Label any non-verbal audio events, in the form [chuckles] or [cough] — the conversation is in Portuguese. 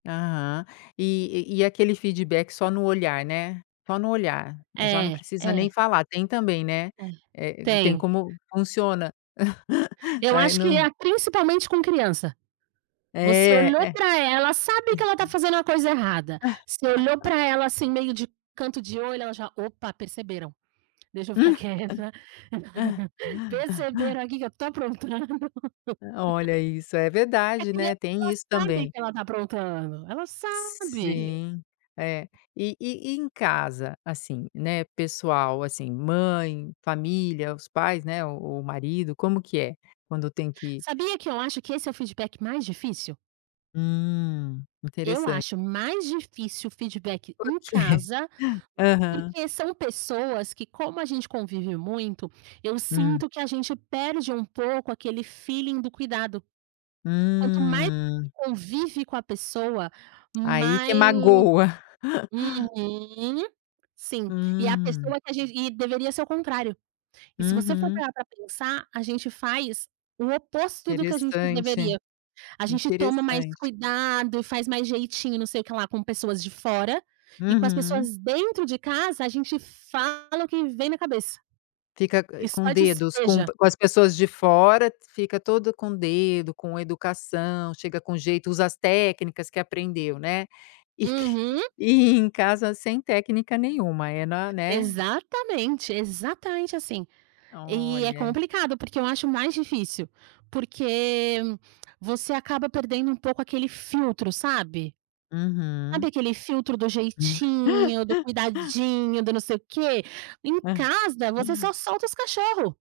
Aham. E e e aquele feedback só no olhar, né, só no olhar, já não É. precisa nem é. falar, tem também, né, Te eh, tem. tem como funciona. [chuckles] Eu Aí acho que no é a principalmente com criança. Você É, olhou é. para ela sabe que ela tá [unintelligible] fazendo a coisa errada. Você olhou [laughs] para ela assim meio de canto de olho ela já: "Opa perceberam, deixa eu ficar quieta. [laughs] Perceberam aqui que eu estou aprontando". [laughs] Olha isso é A verdade, né, criança tem ela isso sabe também. que ela está aprontando, ela sabe. Sim, é. E e e em casa, assim, né, pessoal, assim, mãe, família, os pais, né, o o marido, como que é? Quando tem que Sabia que eu acho que esse é o feedback mais difícil? Hum, Eu interessante. acho mais difícil feedback em Porque? casa, Aham. porque são pessoas que como a gente convive muito, eu Hum. sinto que a gente perde um pouco aquele felling do cuidado, quanto mais Hum. convive com a pessoa, Aí que mas magoa. [laughs] uhum. Sim, e a Hum. pessoa que a gente e deveria ser o contrário, e se você for Uhum. parar para pensar, a gente faz o oposto do que a gente Interessante, deveria, a gente toma mais interessante. cuidado e faz mais jeitinho não sei o que lá com pessoas de fora, e com as Uhum. pessoas dentro de casa a gente fala o que vem na cabeça. Fica, eh, E com só dedos com despeja. com as pessoas de fora, fica todo com dedo, com educação, chega com jeito, usa as técnicas que aprendeu, né, e que, Uhum. e em casa sem técnica nenhuma, é na né. Exatamente, exatamente assim, e é Olha. complicado, porque eu acho mais difícil. Porque você acaba perdendo um pouco aquele filtro, sabe Uhum. sabe, aquele filtro do jeitinho, do [laughs] cuidadinho, do não sei o quê. Em casa, você só [unintelligible] solta os cachorro.